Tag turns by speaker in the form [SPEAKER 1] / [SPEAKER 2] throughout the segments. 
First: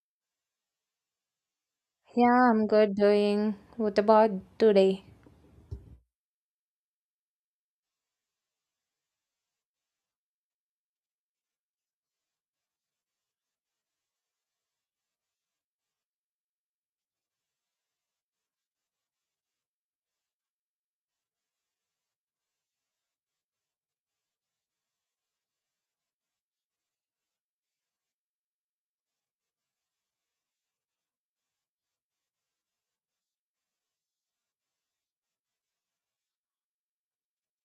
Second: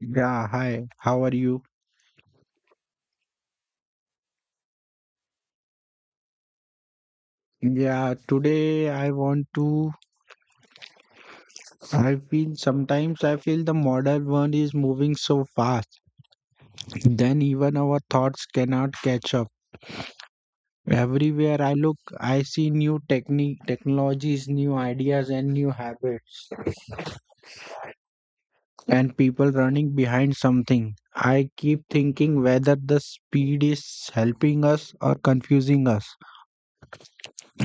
[SPEAKER 1] Yeah, hi. How are you?
[SPEAKER 2] Yeah, I'm good doing. What about today?
[SPEAKER 1] Yeah, today I want to. I feel sometimes I feel the modern world is moving so fast, then even our thoughts cannot catch up. Everywhere I look, I see new technologies, new ideas, and new habits, and people running behind something. I keep thinking whether the speed is helping us or confusing us.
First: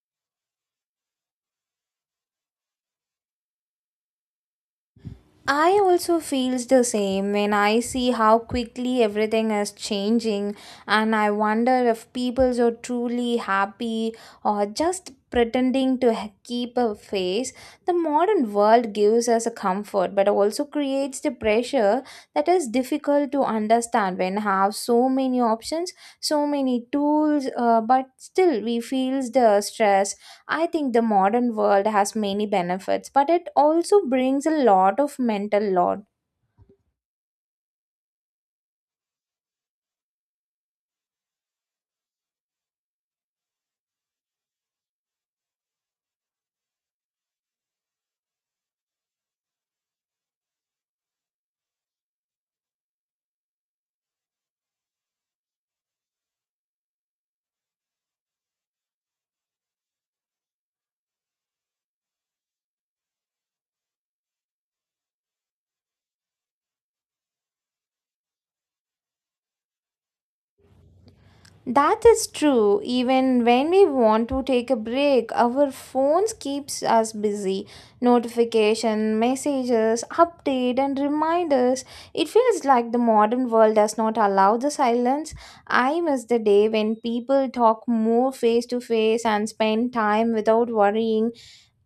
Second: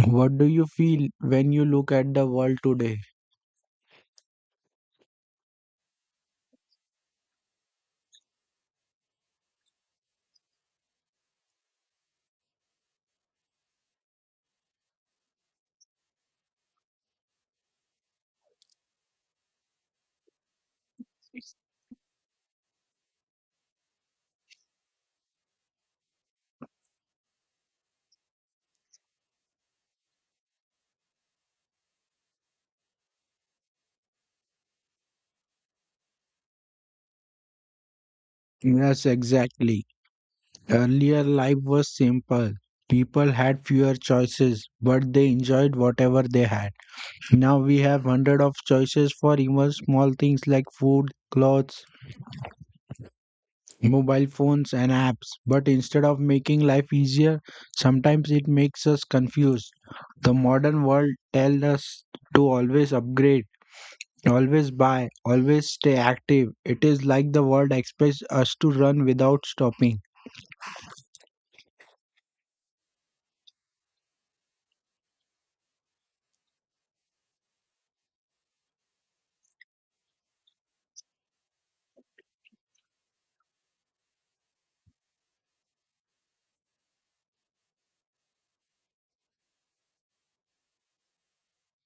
[SPEAKER 1] What do you feel when you look at the world today?
[SPEAKER 2] I also feels the same when I see how quickly everything is changing, and I wonder if people are truly happy or just pretending to keep a face. The modern world gives us a comfort but also creates the pressure that is difficult to understand when have so many options, so many tools, but still we feels the stress. I think the modern world has many benefits, but it also brings a lot of mental load.
[SPEAKER 1] Yes, exactly. Earlier life was simple. People had fewer choices, but they enjoyed whatever they had. Now we have hundred of choices for even small things like food, clothes, mobile phones and apps. But instead of making life easier, sometimes it makes us confused. The modern world tells us to always upgrade, always buy, always stay active. It is like the world expects us to run without stopping.
[SPEAKER 2] That is true. Even when we want to take a break, our phones keeps us busy. Notification, messages, update and reminders. It feels like the modern world does not allow the silence. I miss the day when people talk more face to face and spend time without worrying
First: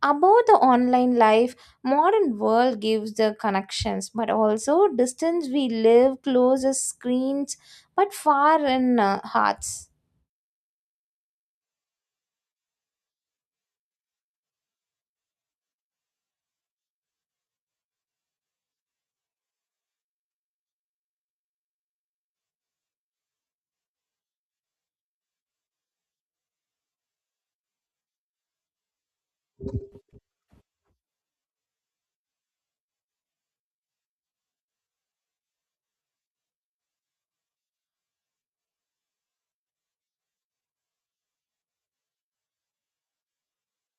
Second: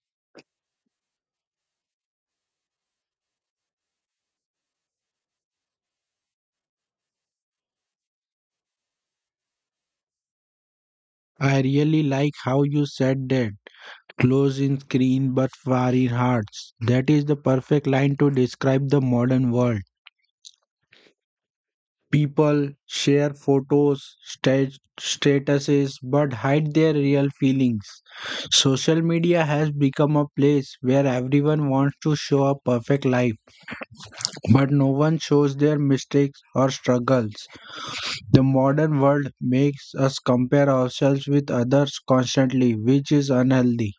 [SPEAKER 2] about the online life. Modern world gives the connections, but also distance. We live close as screens, but far in hearts.
[SPEAKER 1] I really like how you said that: close in screen but far in hearts. That is the perfect line to describe the modern world. People share photos, statuses, but hide their real feelings. Social media has become a place where everyone wants to show a perfect life, but no one shows their mistakes or struggles. The modern world makes us compare ourselves with others constantly, which is unhealthy.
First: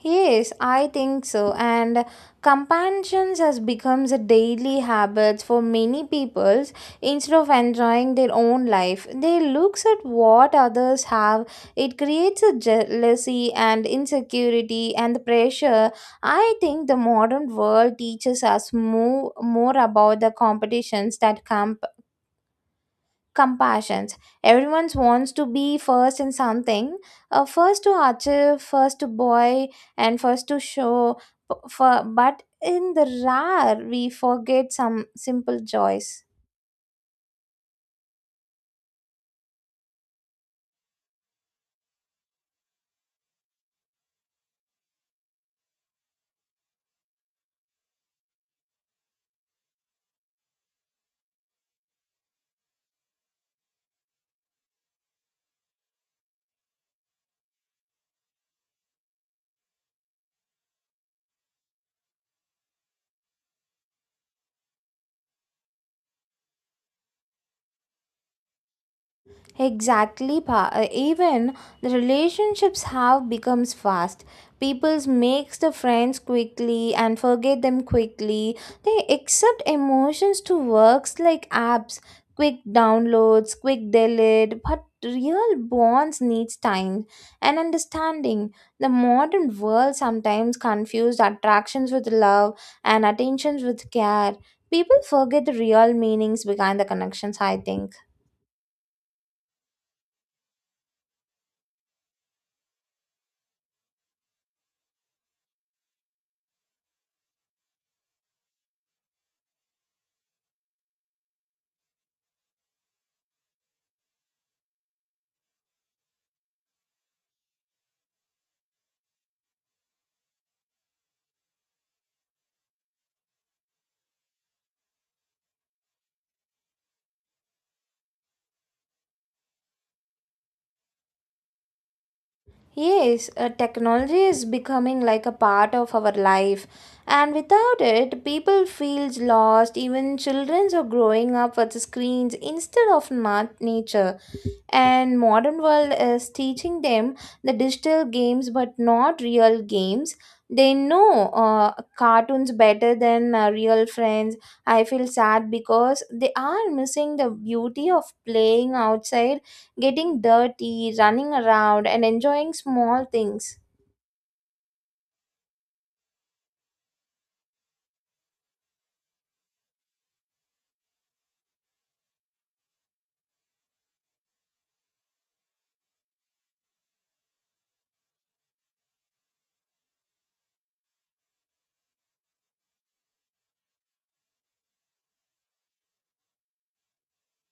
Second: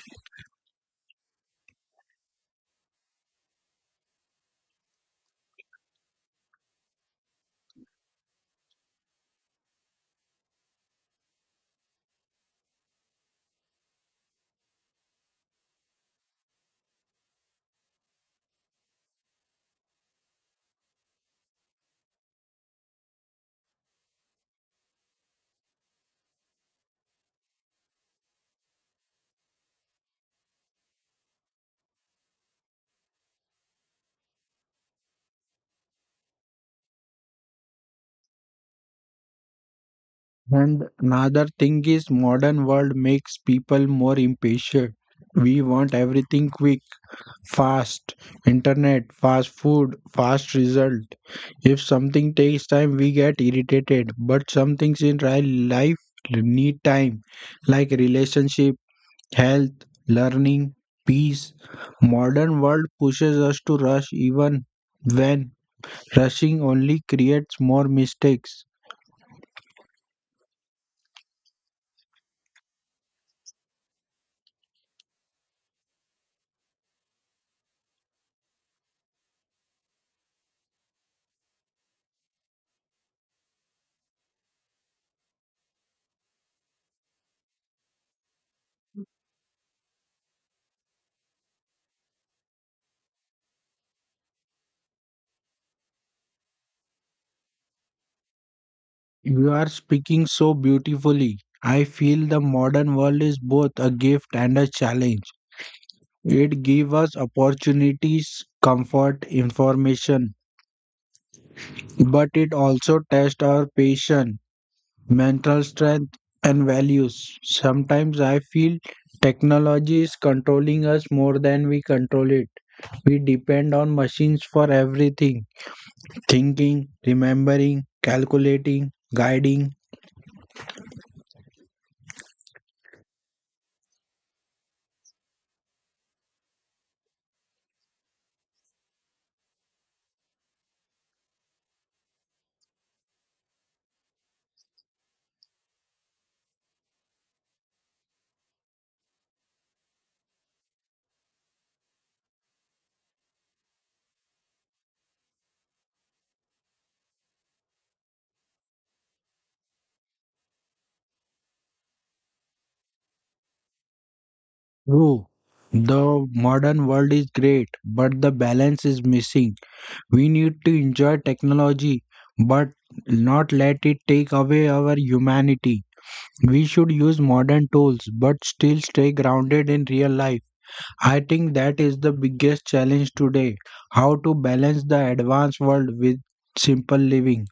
[SPEAKER 2] Yes, I think so. And companions has becomes a daily habit for many peoples. Instead of enjoying their own life, they looks at what others have. It creates a jealousy and insecurity and the pressure. I think the modern world teaches us more about the competitions that come compassions. Everyone wants to be first in something, first to achieve, first to boy and first to show for, but in the rare we forget some simple joys.
[SPEAKER 1] And another thing is modern world makes people more impatient. We want everything quick, fast, internet, fast food, fast result. If something takes time, we get irritated. But some things in real life need time, like relationship, health, learning, peace. Modern world pushes us to rush even when rushing only creates more mistakes.
[SPEAKER 2] Exactly. Even the relationships have becomes fast. People's makes the friends quickly and forget them quickly. They accept emotions to works like apps, quick downloads, quick delete, but real bonds needs time and understanding. The modern world sometimes confused attractions with love and attentions with care. People forget the real meanings behind the connections, I think.
[SPEAKER 1] You are speaking so beautifully. I feel the modern world is both a gift and a challenge. It gives us opportunities, comfort, information, but it also tests our patience, mental strength, and values. Sometimes I feel technology is controlling us more than we control it. We depend on machines for everything: thinking, remembering, calculating, guiding.
[SPEAKER 2] Yes, technology is becoming like a part of our life, and without it, people feel lost. Even children are growing up with screens instead of nature. And modern world is teaching them the digital games, but not real games. They know cartoons better than real friends. I feel sad because they are missing the beauty of playing outside, getting dirty, running around, and enjoying small things.
[SPEAKER 1] True, the modern world is great, but the balance is missing. We need to enjoy technology, but not let it take away our humanity. We should use modern tools, but still stay grounded in real life. I think that is the biggest challenge today: how to balance the advanced world with simple living.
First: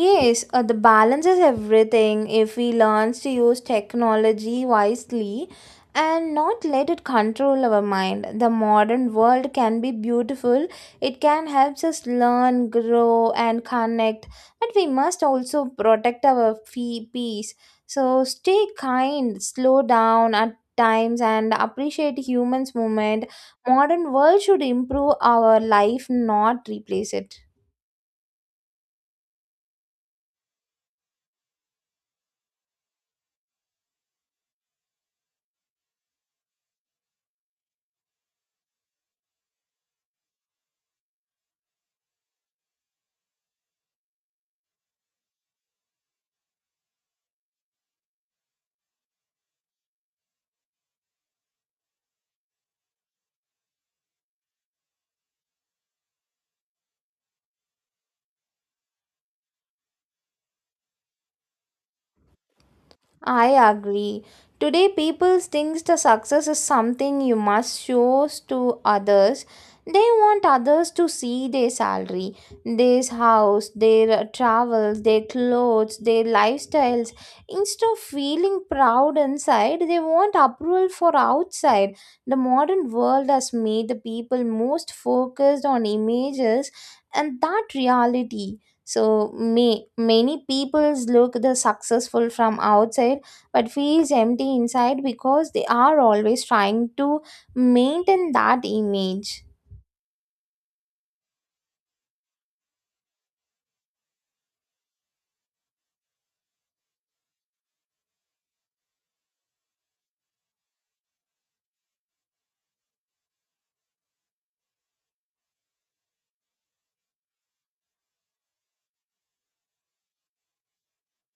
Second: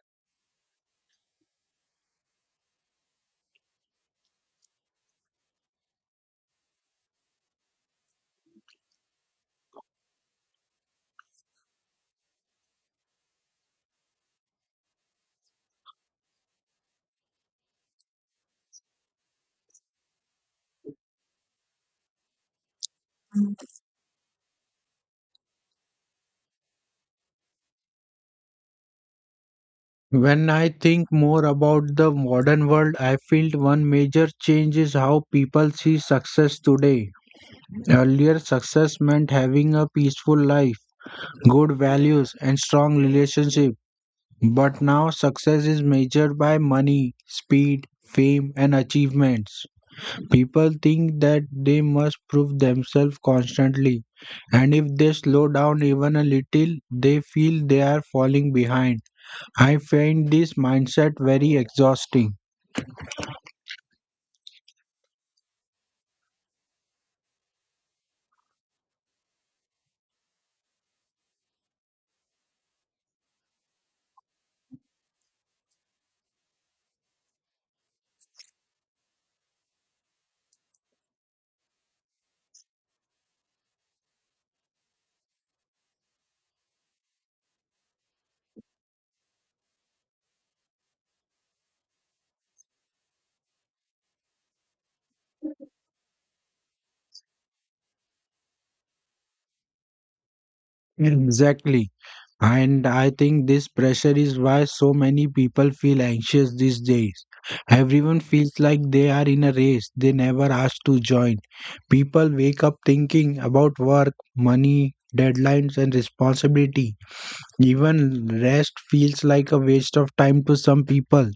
[SPEAKER 2] Yes, the balance is everything. If we learn to use technology wisely and not let it control our mind, the modern world can be beautiful. It can help us learn, grow, and connect, but we must also protect our peace. So stay kind, slow down at times and appreciate humans movement. Modern world should improve our life, not replace it.
[SPEAKER 1] When I think more about the modern world, I feel one major change is how people see success today. Earlier success meant having a peaceful life, good values, and strong relationship. But now success is measured by money, speed, fame, and achievements. People think that they must prove themselves constantly, and if they slow down even a little, they feel they are falling behind. I find this mindset very exhausting.
[SPEAKER 2] I agree. Today, people think the success is something you must show to others. They want others to see their salary, their house, their travels, their clothes, their lifestyles. Instead of feeling proud inside, they want approval for outside. The modern world has made the people most focused on images and that reality, so me many peoples look the successful from outside but feels empty inside because they are always trying to maintain that image.
[SPEAKER 1] Exactly. And I think this pressure is why so many people feel anxious these days. Everyone feels like they are in a race they never asked to join. People wake up thinking about work, money, deadlines, and responsibility. Even rest feels like a waste of time to some people.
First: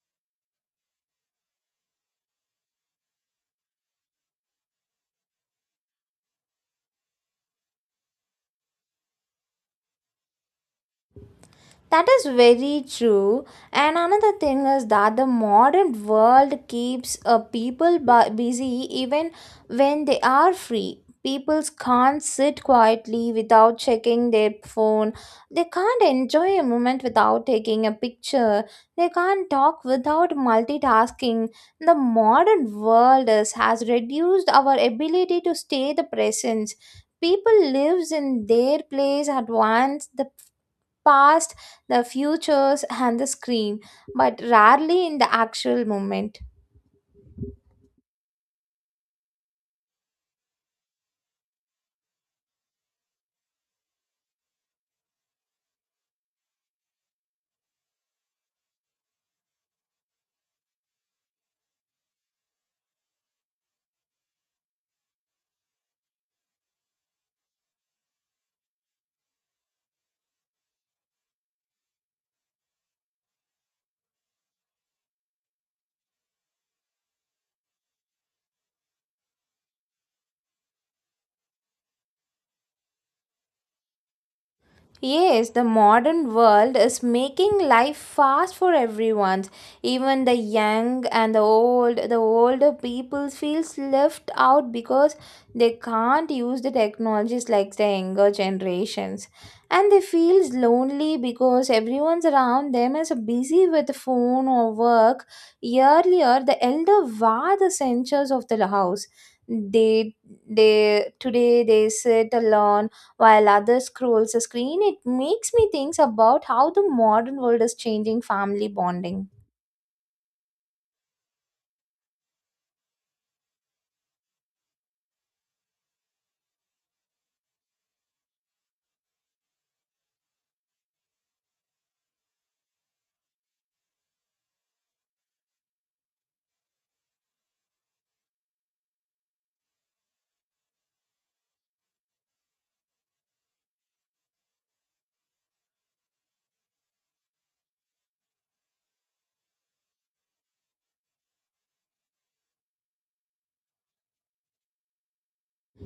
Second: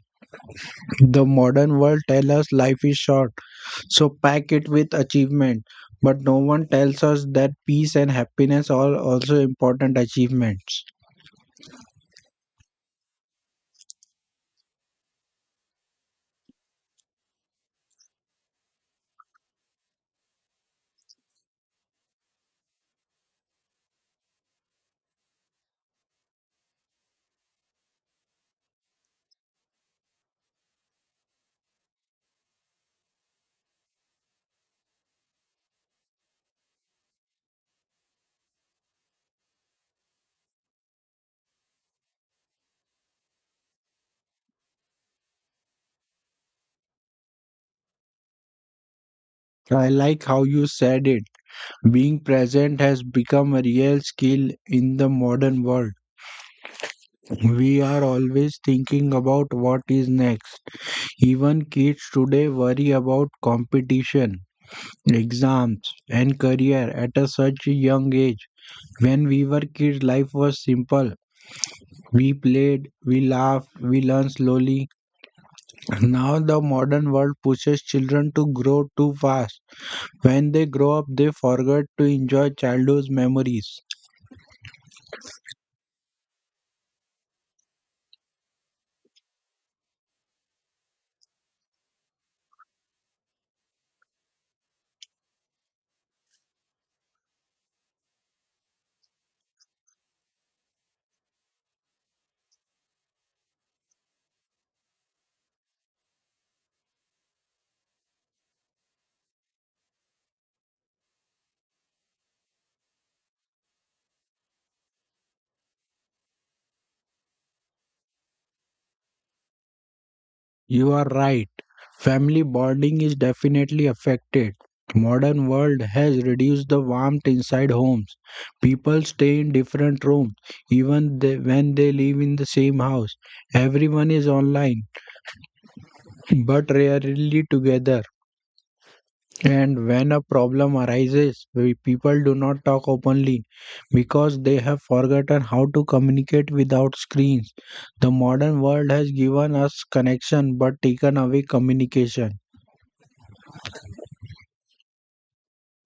[SPEAKER 1] The modern world tells us life is short, so pack it with achievement. But no one tells us that peace and happiness are also important achievements.
[SPEAKER 2] That is very true. And another thing is that the modern world keeps people busy even when they are free. People can't sit quietly without checking their phone. They can't enjoy a moment without taking a picture. They can't talk without multitasking. The modern world has reduced our ability to stay the presence. People lives in their place at once: the past, the futures, and the screen, but rarely in the actual moment.
[SPEAKER 1] I like how you said it. Being present has become a real skill in the modern world. We are always thinking about what is next. Even kids today worry about competition, exams, and career at a such a young age. When we were kids, life was simple. We played, we laughed, we learned slowly. Now the modern world pushes children to grow too fast. When they grow up, they forget to enjoy childhood's memories.
[SPEAKER 2] Yes, the modern world is making life fast for everyone. Even the young and the old, the older people feels left out because they can't use the technologies like the younger generations. And they feels lonely because everyone's around them is busy with the phone or work. Earlier, the elder were the centers of the house. They, they today they sit alone while others scrolls the screen. It makes me think about how the modern world is changing family bonding.
[SPEAKER 1] You are right. Family bonding is definitely affected. Modern world has reduced the warmth inside homes. People stay in different rooms when they live in the same house. Everyone is online but rarely together. And when a problem arises, people do not talk openly because they have forgotten how to communicate without screens. The modern world has given us connection but taken away communication.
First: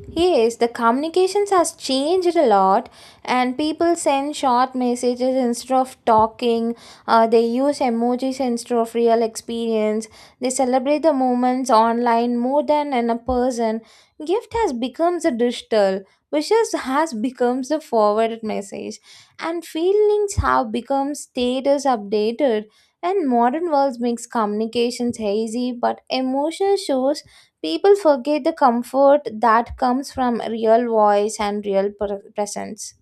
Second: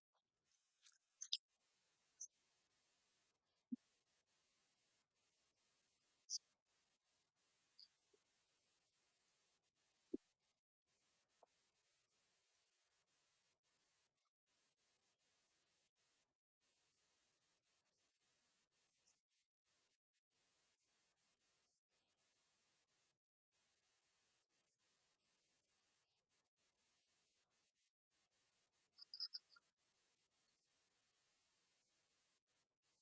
[SPEAKER 2] Yes, the communications has changed a lot, and people send short messages instead of talking. They use emojis instead of real experience. They celebrate the moments online more than in a person. Gift has become the digital. Wishes has become the forwarded message, and feelings have become status updated. And modern world makes communications hazy, but emotion shows. People forget the comfort that comes from real voice and real presence.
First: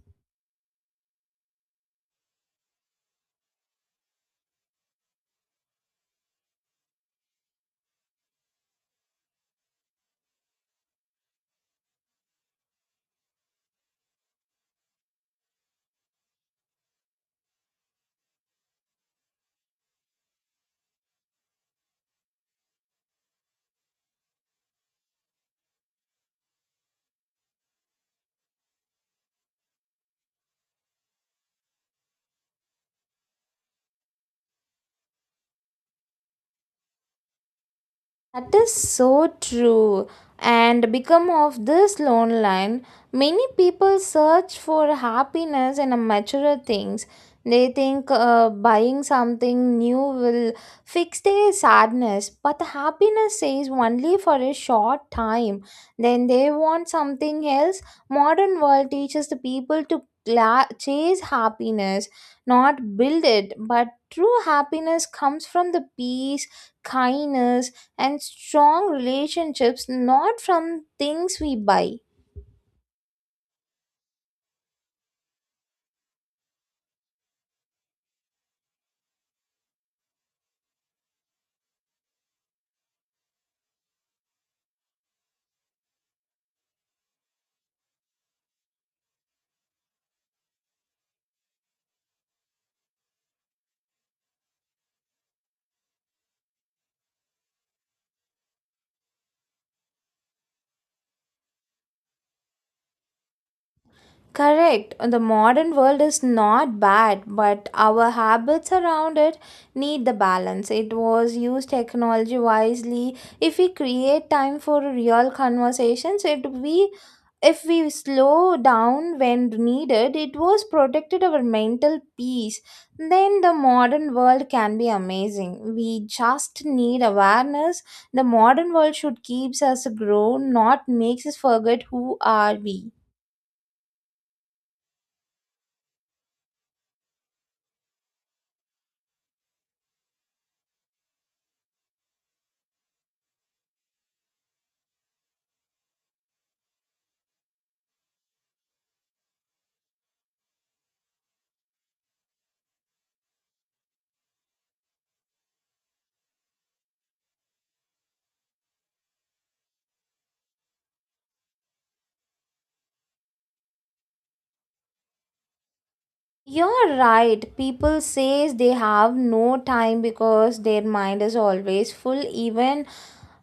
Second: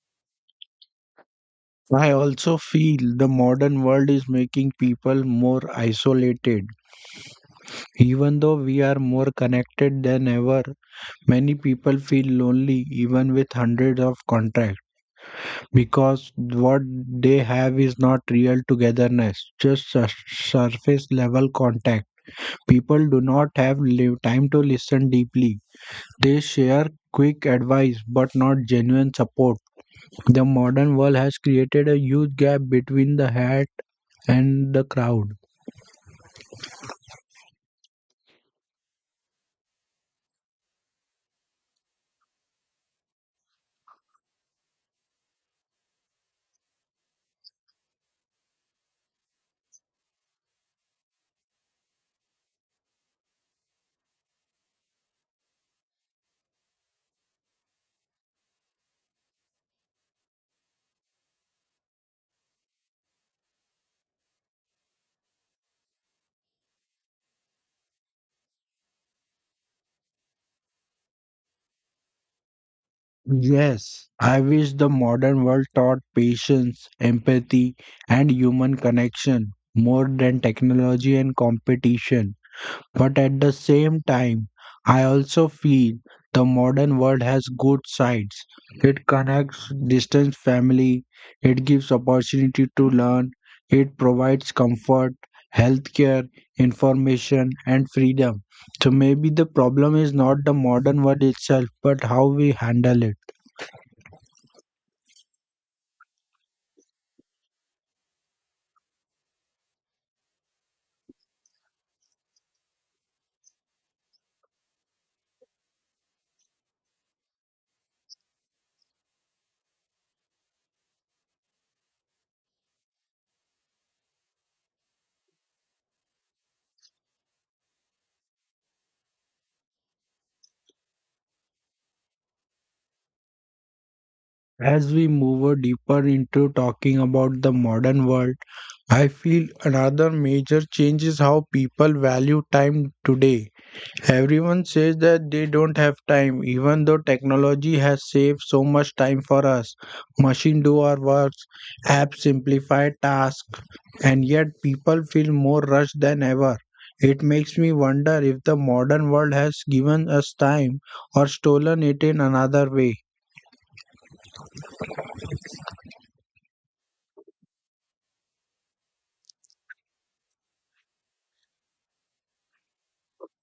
[SPEAKER 1] I also feel the modern world is making people more isolated. Even though we are more connected than ever, many people feel lonely even with hundreds of contacts because what they have is not real togetherness, just surface level contact. People do not have time to listen deeply. They share quick advice but not genuine support. The modern world has created a huge gap between the hat and the crowd.
[SPEAKER 2] That is so true. And become of this lone line, many people search for happiness in a material things. They think buying something new will fix their sadness, but the happiness is only for a short time. Then they want something else. Modern world teaches the people to chase happiness, not build it. But true happiness comes from the peace, kindness and strong relationships, not from things we buy.
[SPEAKER 1] Yes, I wish the modern world taught patience, empathy, and human connection more than technology and competition. But at the same time, I also feel the modern world has good sides. It connects distant family, it gives opportunity to learn, it provides comfort, healthcare, information, and freedom. So maybe the problem is not the modern world itself, but how we handle it.
[SPEAKER 2] Correct. The modern world is not bad, but our habits around it need the balance. It was used technology wisely. If we create time for real conversations, it we if we slow down when needed, it was protected our mental peace. Then the modern world can be amazing. We just need awareness. The modern world should keeps us grow, not makes us forget who are we.
[SPEAKER 1] As we move deeper into talking about the modern world, I feel another major change is how people value time today. Everyone says that they don't have time, even though technology has saved so much time for us. Machine do our works, apps simplify tasks, and yet people feel more rushed than ever. It makes me wonder if the modern world has given us time or stolen it in another way.
[SPEAKER 2] You're right. People says they have no time because their mind is always full even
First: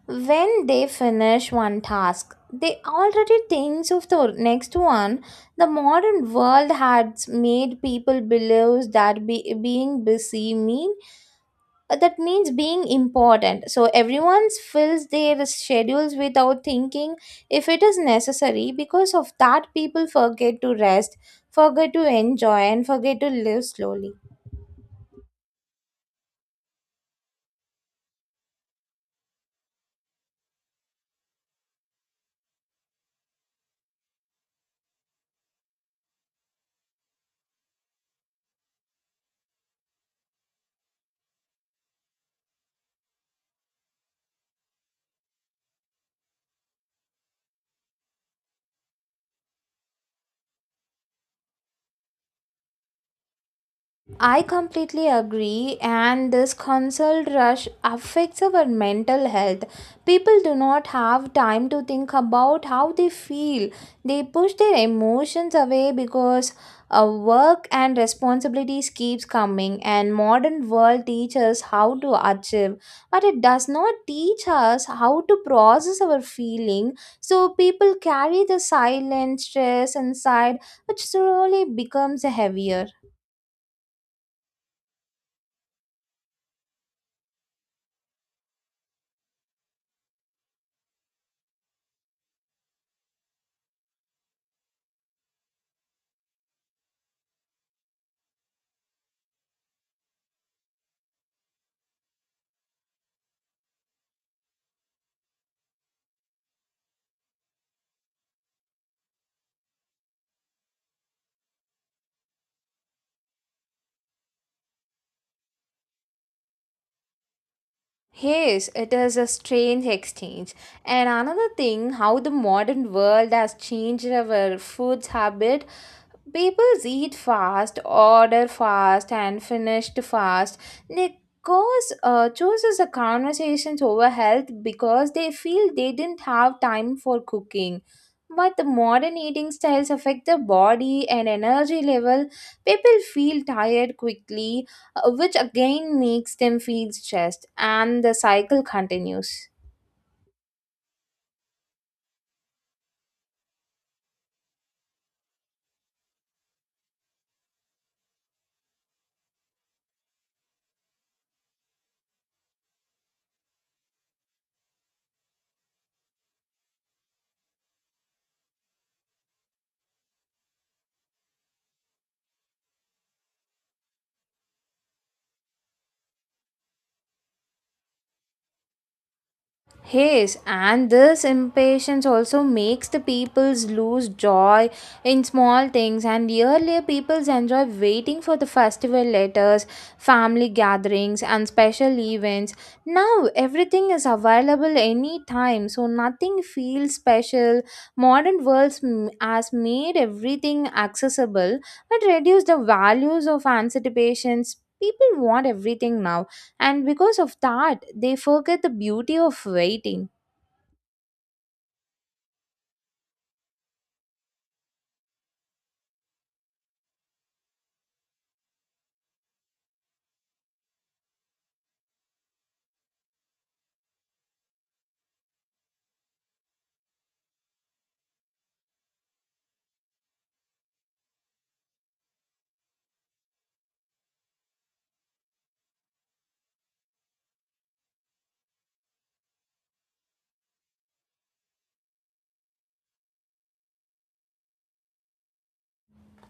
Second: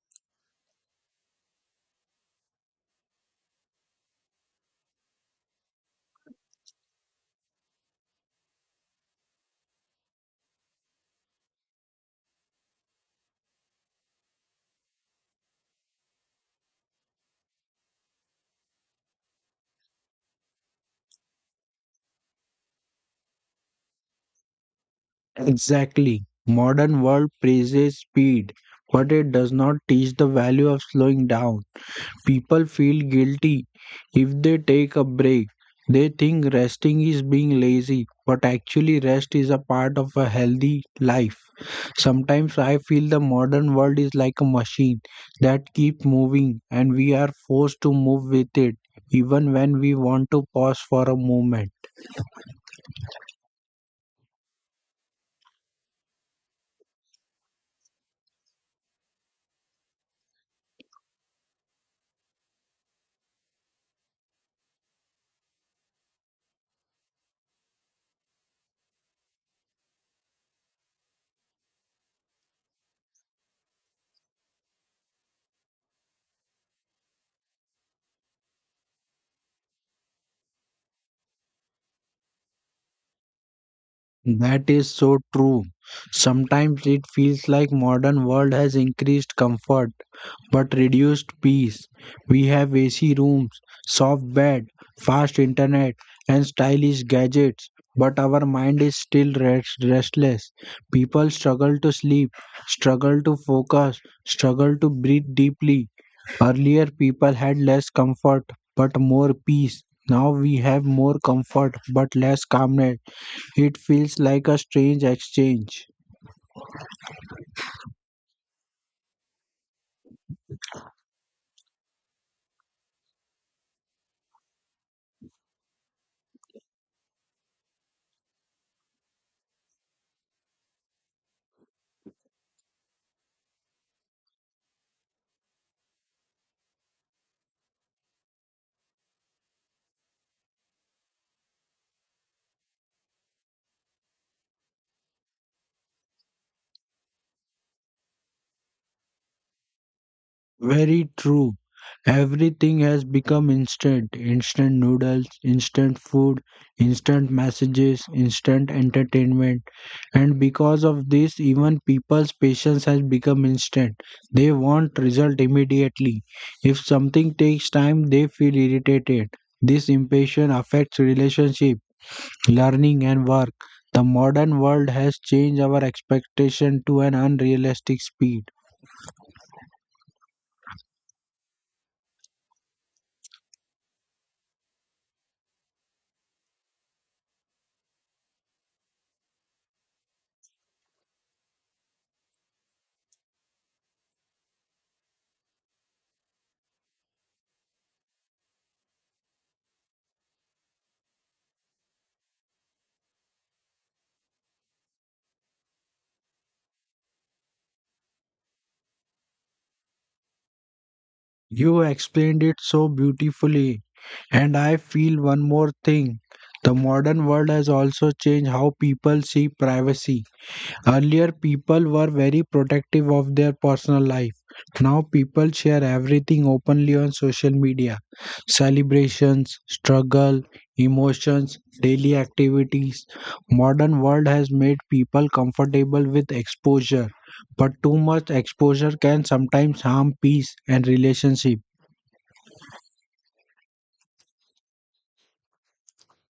[SPEAKER 2] when they finish one task. They already thinks of the next one. The modern world has made people believe that being busy means, that means being important, so everyone's fills their schedules without thinking if it is necessary. Because of that, people forget to rest, forget to enjoy and forget to live slowly.
[SPEAKER 1] Exactly. Modern world praises speed, but it does not teach the value of slowing down. People feel guilty if they take a break. They think resting is being lazy, but actually, rest is a part of a healthy life. Sometimes I feel the modern world is like a machine that keeps moving, and we are forced to move with it, even when we want to pause for a moment.
[SPEAKER 2] I completely agree, and this consult rush affects our mental health. People do not have time to think about how they feel. They push their emotions away because work and responsibilities keeps coming, and modern world teaches how to achieve, but it does not teach us how to process our feeling. So people carry the silent stress inside, which slowly becomes heavier.
[SPEAKER 1] That is so true. Sometimes it feels like modern world has increased comfort but reduced peace. We have AC rooms, soft bed, fast internet, and stylish gadgets, but our mind is still restless. People struggle to sleep, struggle to focus, struggle to breathe deeply. Earlier, people had less comfort but more peace. Now we have more comfort but less calmness. It feels like a strange exchange.
[SPEAKER 2] Yes, it is a strange exchange. And another thing, how the modern world has changed our food habit. People eat fast, order fast, and finish fast. They cause, chooses the conversations over health because they feel they didn't have time for cooking. But the modern eating styles affect the body and energy level. People feel tired quickly, which again makes them feel stressed, and the cycle continues.
[SPEAKER 1] Very true. Everything has become instant. Instant noodles, instant food, instant messages, instant entertainment. And because of this, even people's patience has become instant. They want result immediately. If something takes time, they feel irritated. This impatience affects relationship, learning and work. The modern world has changed our expectation to an unrealistic speed.
[SPEAKER 2] Yes, and this impatience also makes the peoples lose joy in small things. And earlier, peoples enjoy waiting for the festival letters, family gatherings, and special events. Now, everything is available anytime, so nothing feels special. Modern world has made everything accessible and reduced the values of anticipations. People want everything now, and because of that they forget the beauty of waiting.
[SPEAKER 1] You explained it so beautifully. And I feel one more thing. The modern world has also changed how people see privacy. Earlier, people were very protective of their personal life. Now, people share everything openly on social media: celebrations, struggle, emotions, daily activities. Modern world has made people comfortable with exposure, but too much exposure can sometimes harm peace and relationship.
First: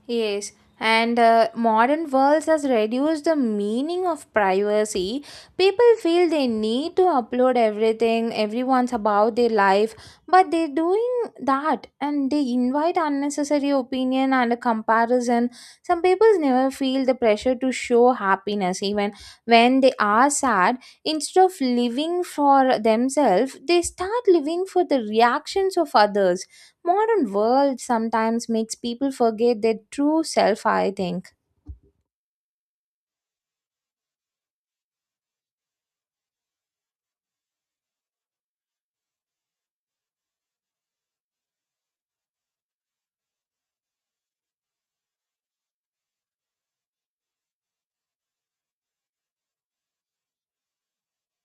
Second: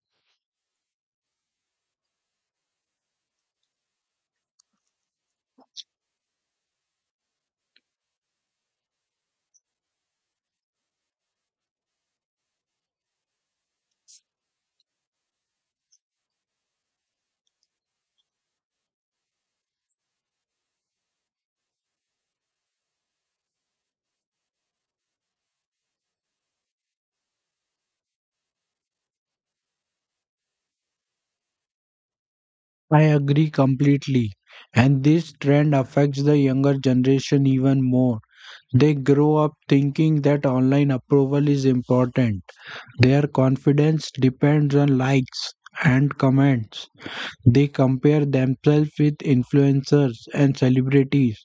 [SPEAKER 2] Yes, and modern worlds has reduced the meaning of privacy. People feel they need to upload everything, everyone's about their life, but they're doing that and they invite unnecessary opinion and a comparison. Some people never feel the pressure to show happiness even when they are sad. Instead of living for themselves, they start living for the reactions of others. Modern world sometimes makes people forget their true self, I think.
[SPEAKER 1] I agree completely. And this trend affects the younger generation even more. They grow up thinking that online approval is important. Their confidence depends on likes and comments. They compare themselves with influencers and celebrities.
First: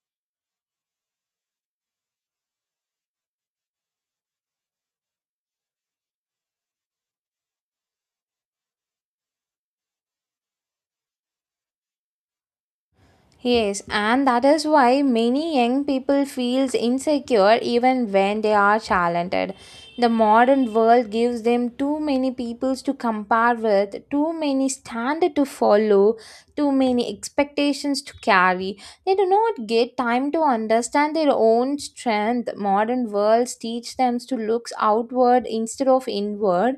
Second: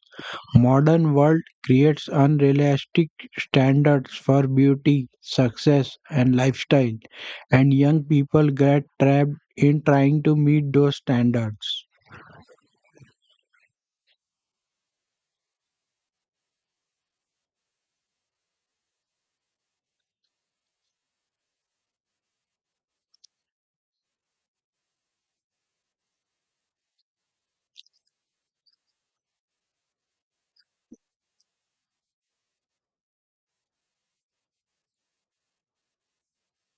[SPEAKER 1] Modern world creates unrealistic standards for beauty, success and lifestyle, and young people get trapped in trying to meet those standards.
[SPEAKER 2] Yes, and that is why many young people feels insecure even when they are talented. The modern world gives them too many peoples to compare with, too many standard to follow, too many expectations to carry. They do not get time to understand their own strength. Modern worlds teach them to look outward instead of inward.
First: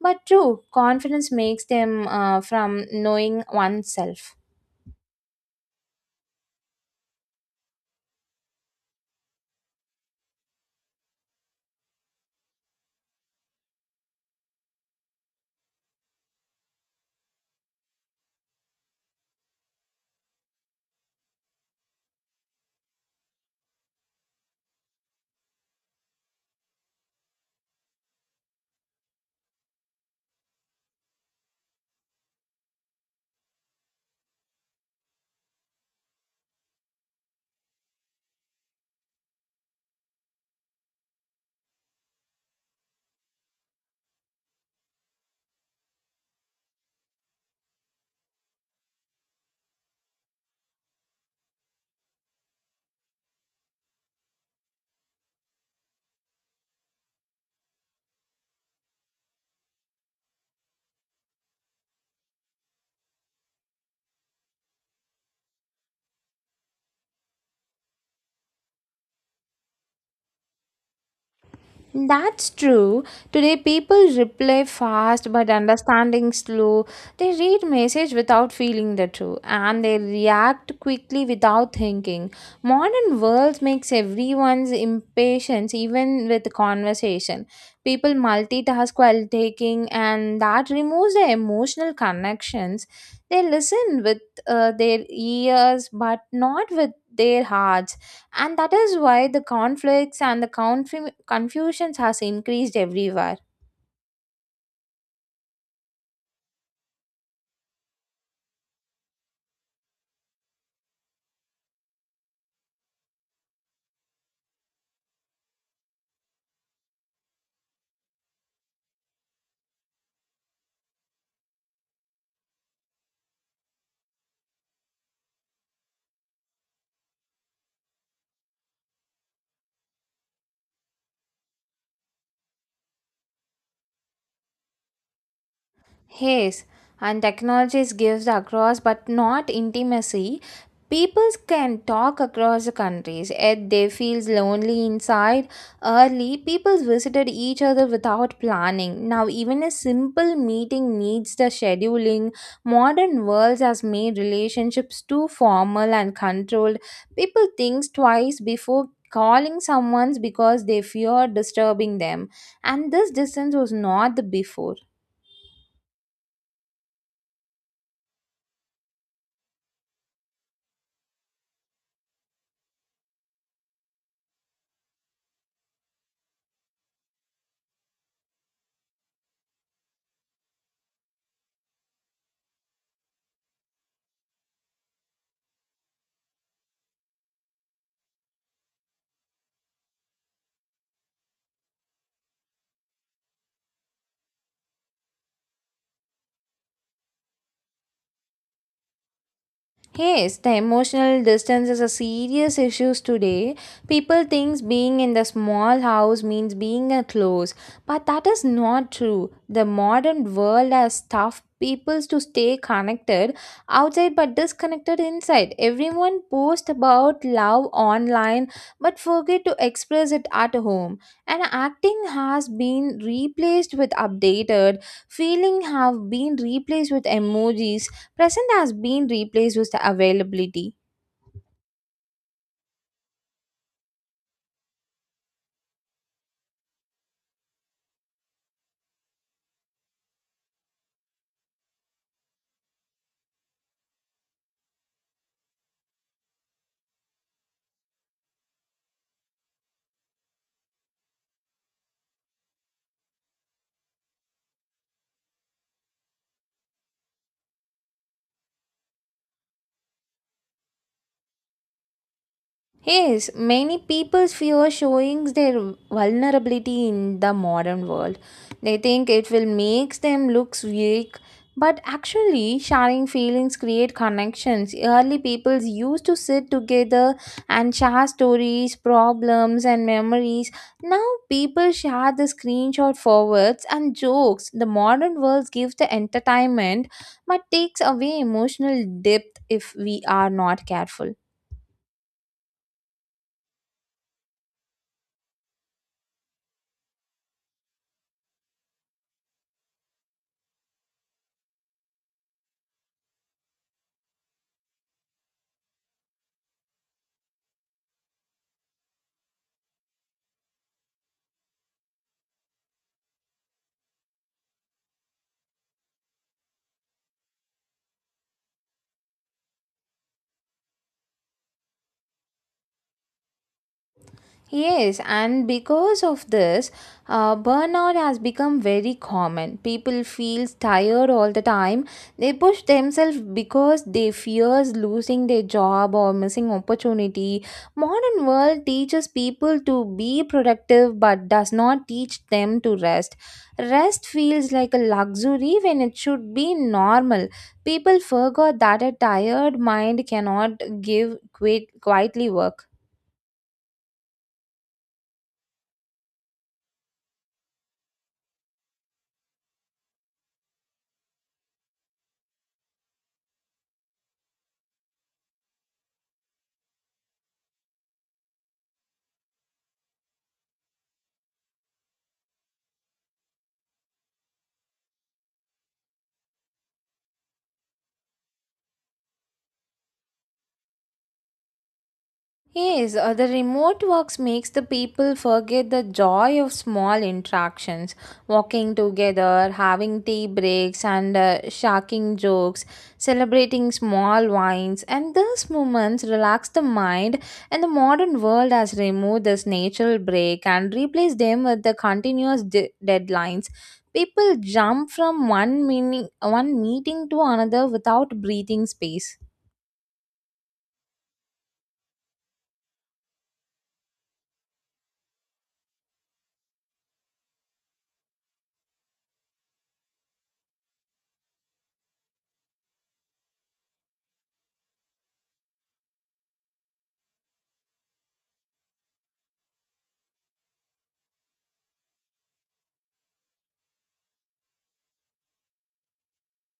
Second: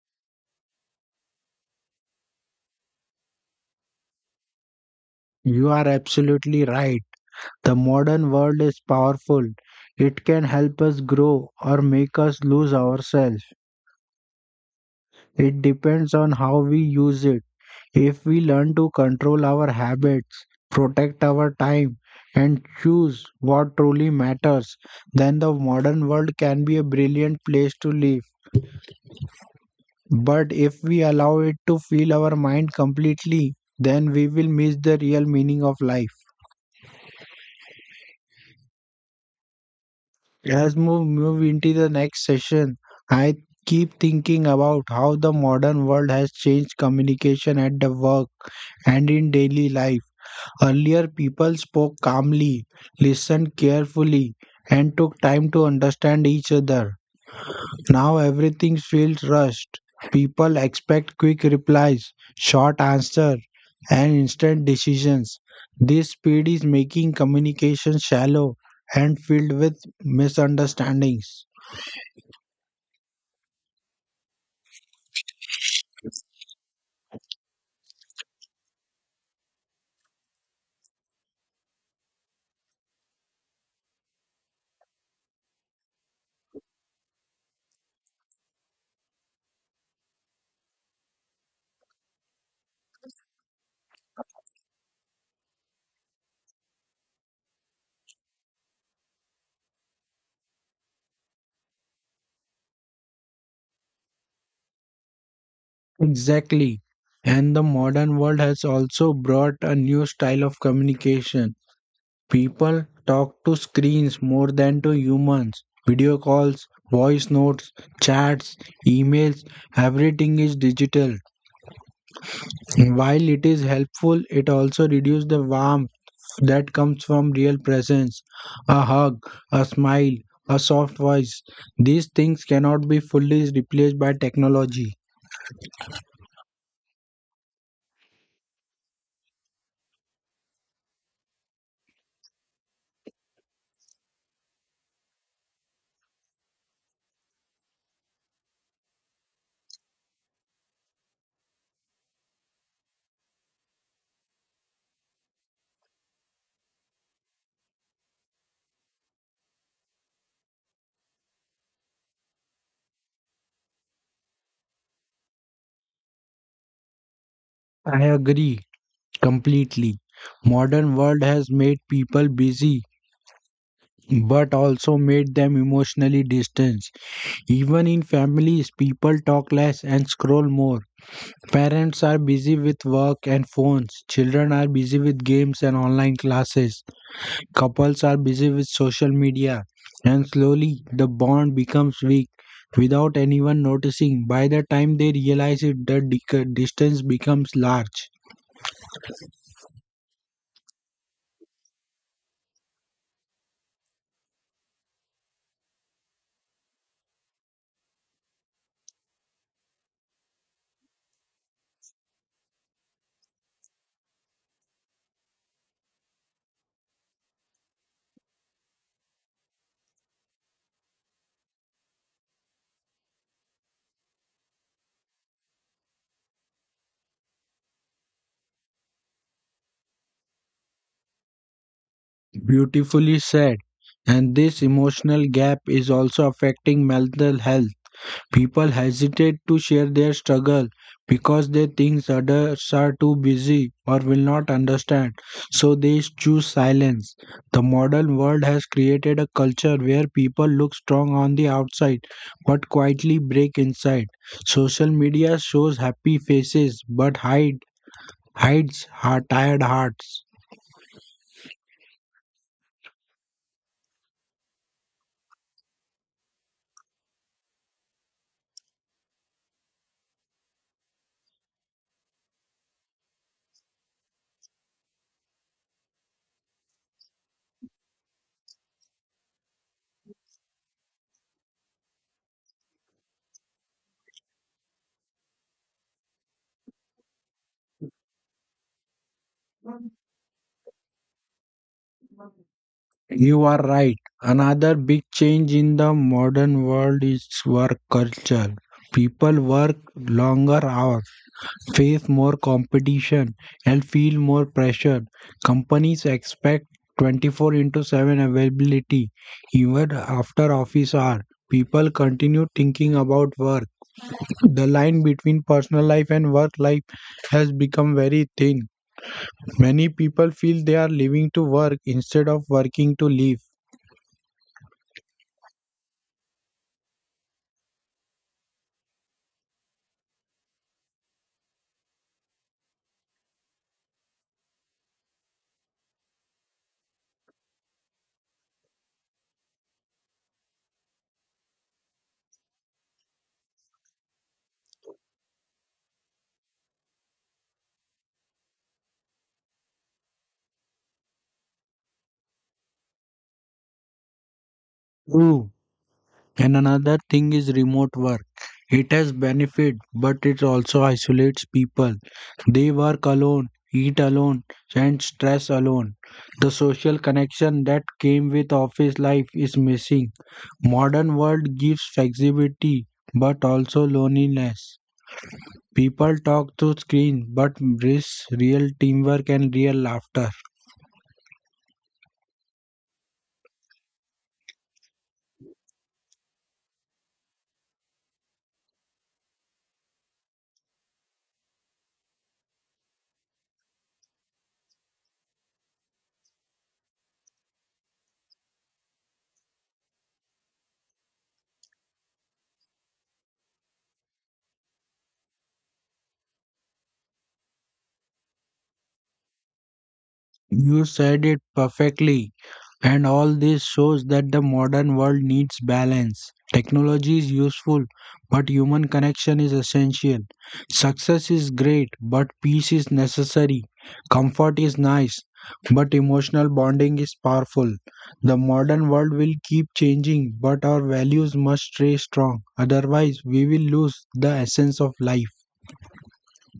[SPEAKER 2] But true, confidence makes them from knowing oneself.
[SPEAKER 1] You are absolutely right. The modern world is powerful. It can help us grow or make us lose ourselves. It depends on how we use it. If we learn to control our habits, protect our time, and choose what truly matters, then the modern world can be a brilliant place to live. But if we allow it to fill our mind completely, then we will miss the real meaning of life. As we move into the next session, I keep thinking about how the modern world has changed communication at the work and in daily life. Earlier, people spoke calmly, listened carefully, and took time to understand each other. Now, everything feels rushed. People expect quick replies, short answers, and instant decisions. This speed is making communication shallow and filled with misunderstandings.
[SPEAKER 2] That's true. Today, people reply fast but understanding slow. They read message without feeling the truth, and they react quickly without thinking. Modern world makes everyone's impatience even with conversation. People multitask while taking, and that removes their emotional connections. They listen with their ears but not with their hearts, and that is why the conflicts and the confusions has increased everywhere.
[SPEAKER 1] Exactly. And the modern world has also brought a new style of communication. People talk to screens more than to humans. Video calls, voice notes, chats, emails, everything is digital. While it is helpful, it also reduces the warmth that comes from real presence. A hug, a smile, a soft voice. These things cannot be fully replaced by technology.
[SPEAKER 2] Yes, and technologies gives across but not intimacy. People can talk across the countries, yet they feels lonely inside. Early, people visited each other without planning. Now, even a simple meeting needs the scheduling. Modern worlds has made relationships too formal and controlled. People thinks twice before calling someone because they fear disturbing them, and this distance was not the before.
[SPEAKER 1] I agree. Completely. Modern world has made people busy but also made them emotionally distanced. Even in families, people talk less and scroll more. Parents are busy with work and phones. Children are busy with games and online classes. Couples are busy with social media. And slowly the bond becomes weak without anyone noticing. By the time they realize it, the distance becomes large.
[SPEAKER 2] Yes, the emotional distance is a serious issue today. People think being in the small house means being a close, but that is not true. The modern world has tough people to stay connected outside but disconnected inside. Everyone posts about love online but forget to express it at home. And acting has been replaced with updated, feeling have been replaced with emojis. Present has been replaced with the availability.
[SPEAKER 1] Beautifully said. And this emotional gap is also affecting mental health. People hesitate to share their struggle because they think others are too busy or will not understand. So they choose silence. The modern world has created a culture where people look strong on the outside but quietly break inside. Social media shows happy faces but hides tired hearts.
[SPEAKER 2] Yes, many people fear showing their vulnerability in the modern world. They think it will make them look weak, but actually, sharing feelings create connections. Early peoples used to sit together and share stories, problems, and memories. Now, people share the screenshot forwards and jokes. The modern world gives the entertainment, but takes away emotional depth if we are not careful.
[SPEAKER 1] You are right. Another big change in the modern world is work culture. People work longer hours, face more competition, and feel more pressure. Companies expect 24 into 7 availability even after office hours. People continue thinking about work. The line between personal life and work life has become very thin. Many people feel they are living to work instead of working to live.
[SPEAKER 2] Yes, and because of this, burnout has become very common. People feel tired all the time. They push themselves because they fears losing their job or missing opportunity. Modern world teaches people to be productive but does not teach them to rest. Rest feels like a luxury when it should be normal. People forgot that a tired mind cannot give quit quietly work.
[SPEAKER 1] True. And another thing is remote work. It has benefit, but it also isolates people. They work alone, eat alone, and stress alone. The social connection that came with office life is missing. Modern world gives flexibility, but also loneliness. People talk through screen, but miss real teamwork and real laughter.
[SPEAKER 2] Yes, the remote works makes the people forget the joy of small interactions, walking together, having tea breaks, and shocking jokes, celebrating small wines, and these moments relax the mind. And the modern world has removed this natural break and replaced them with the continuous deadlines. People jump from one meeting to another without breathing space.
[SPEAKER 1] You said it perfectly. And all this shows that the modern world needs balance. Technology is useful, but human connection is essential. Success is great, but peace is necessary. Comfort is nice, but emotional bonding is powerful. The modern world will keep changing, but our values must stay strong. Otherwise, we will lose the essence of life.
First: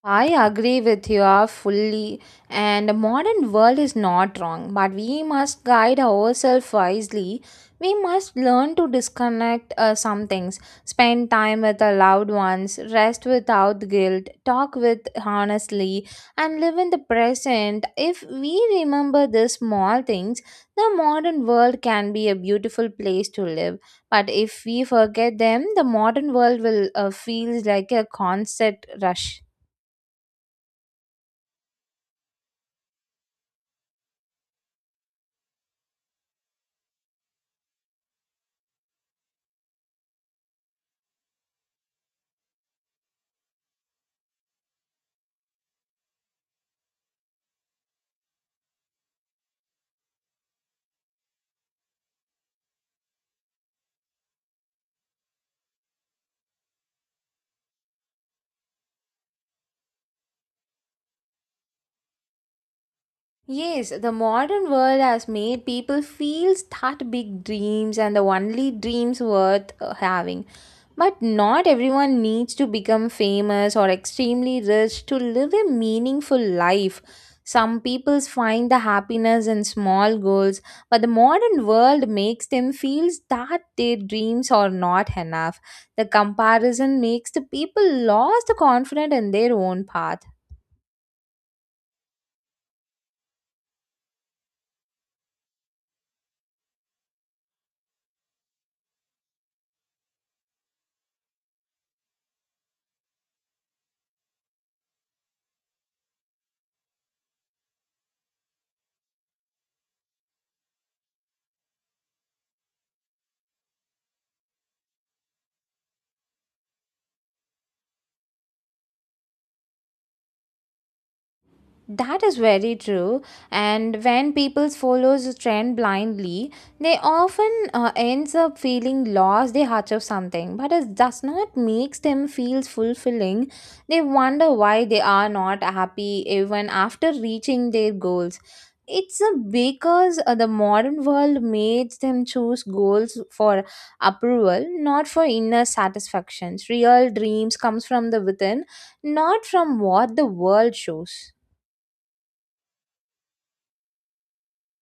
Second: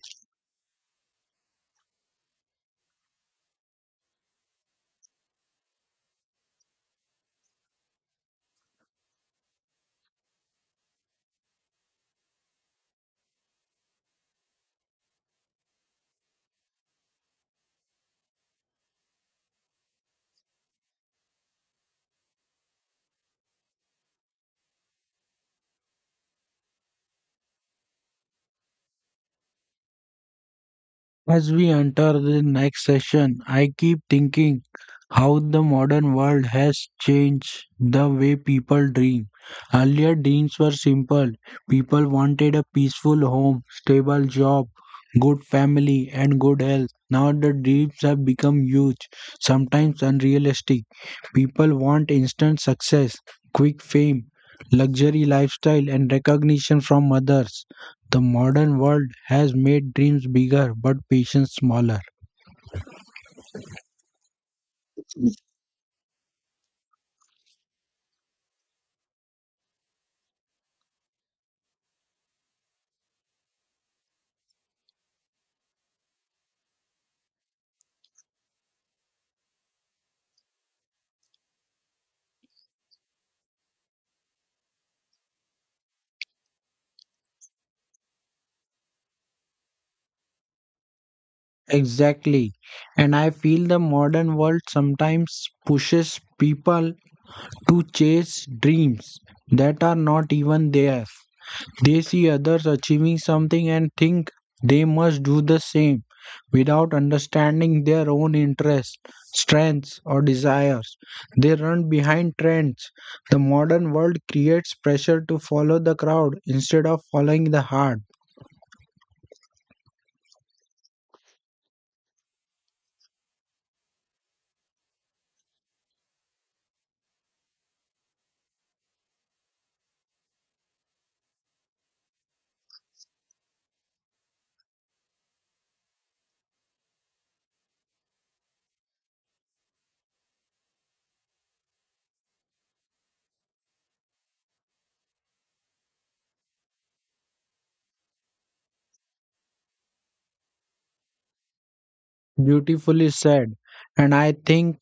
[SPEAKER 2] I agree with you fully, and the modern world is not wrong, but we must guide ourselves wisely. We must learn to disconnect some things, spend time with our loved ones, rest without guilt, talk with honestly, and live in the present. If we remember the small things, the modern world can be a beautiful place to live. But if we forget them, the modern world will feel like a constant rush.
[SPEAKER 1] As we enter the next session, I keep thinking how the modern world has changed the way people dream. Earlier, dreams were simple. People wanted a peaceful home, stable job, good family, and good health. Now, the dreams have become huge, sometimes unrealistic. People want instant success, quick fame, luxury lifestyle, and recognition from others. The modern world has made dreams bigger but patience smaller.
[SPEAKER 2] Yes, the modern world has made people feel that big dreams and the only dreams worth having. But not everyone needs to become famous or extremely rich to live a meaningful life. Some people find the happiness in small goals, but the modern world makes them feel that their dreams are not enough. The comparison makes the people lose the confidence in their own path.
[SPEAKER 1] Exactly. And I feel the modern world sometimes pushes people to chase dreams that are not even theirs. They see others achieving something and think they must do the same without understanding their own interests, strengths, or desires. They run behind trends. The modern world creates pressure to follow the crowd instead of following the heart.
[SPEAKER 2] That is very true. And when people follows a trend blindly, they often ends up feeling lost. They heart of something, but it does not makes them feel fulfilling. They wonder why they are not happy even after reaching their goals. It's a because the modern world makes them choose goals for approval, not for inner satisfactions. Real dreams comes from the within, not from what the world shows.
[SPEAKER 1] Beautifully said. And I think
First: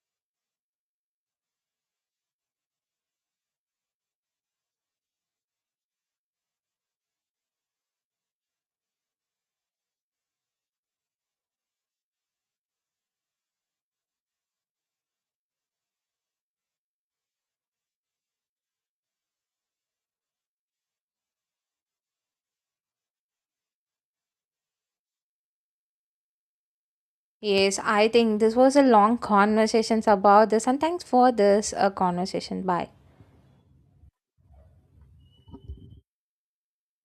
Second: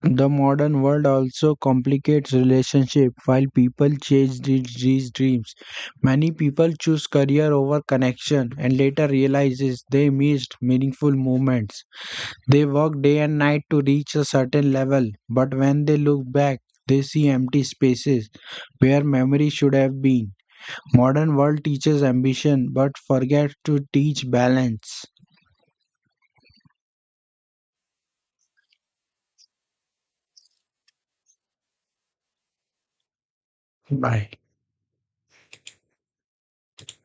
[SPEAKER 1] the modern world also complicates relationship while people chase these dreams. Many people choose career over connection and later realizes they missed meaningful moments. They work day and night to reach a certain level, but when they look back, they see empty spaces where memory should have been. Modern world teaches ambition but forgets to teach balance.
[SPEAKER 2] Yes, I think this was a long conversations about this, and thanks for this conversation. Bye.
[SPEAKER 1] Bye.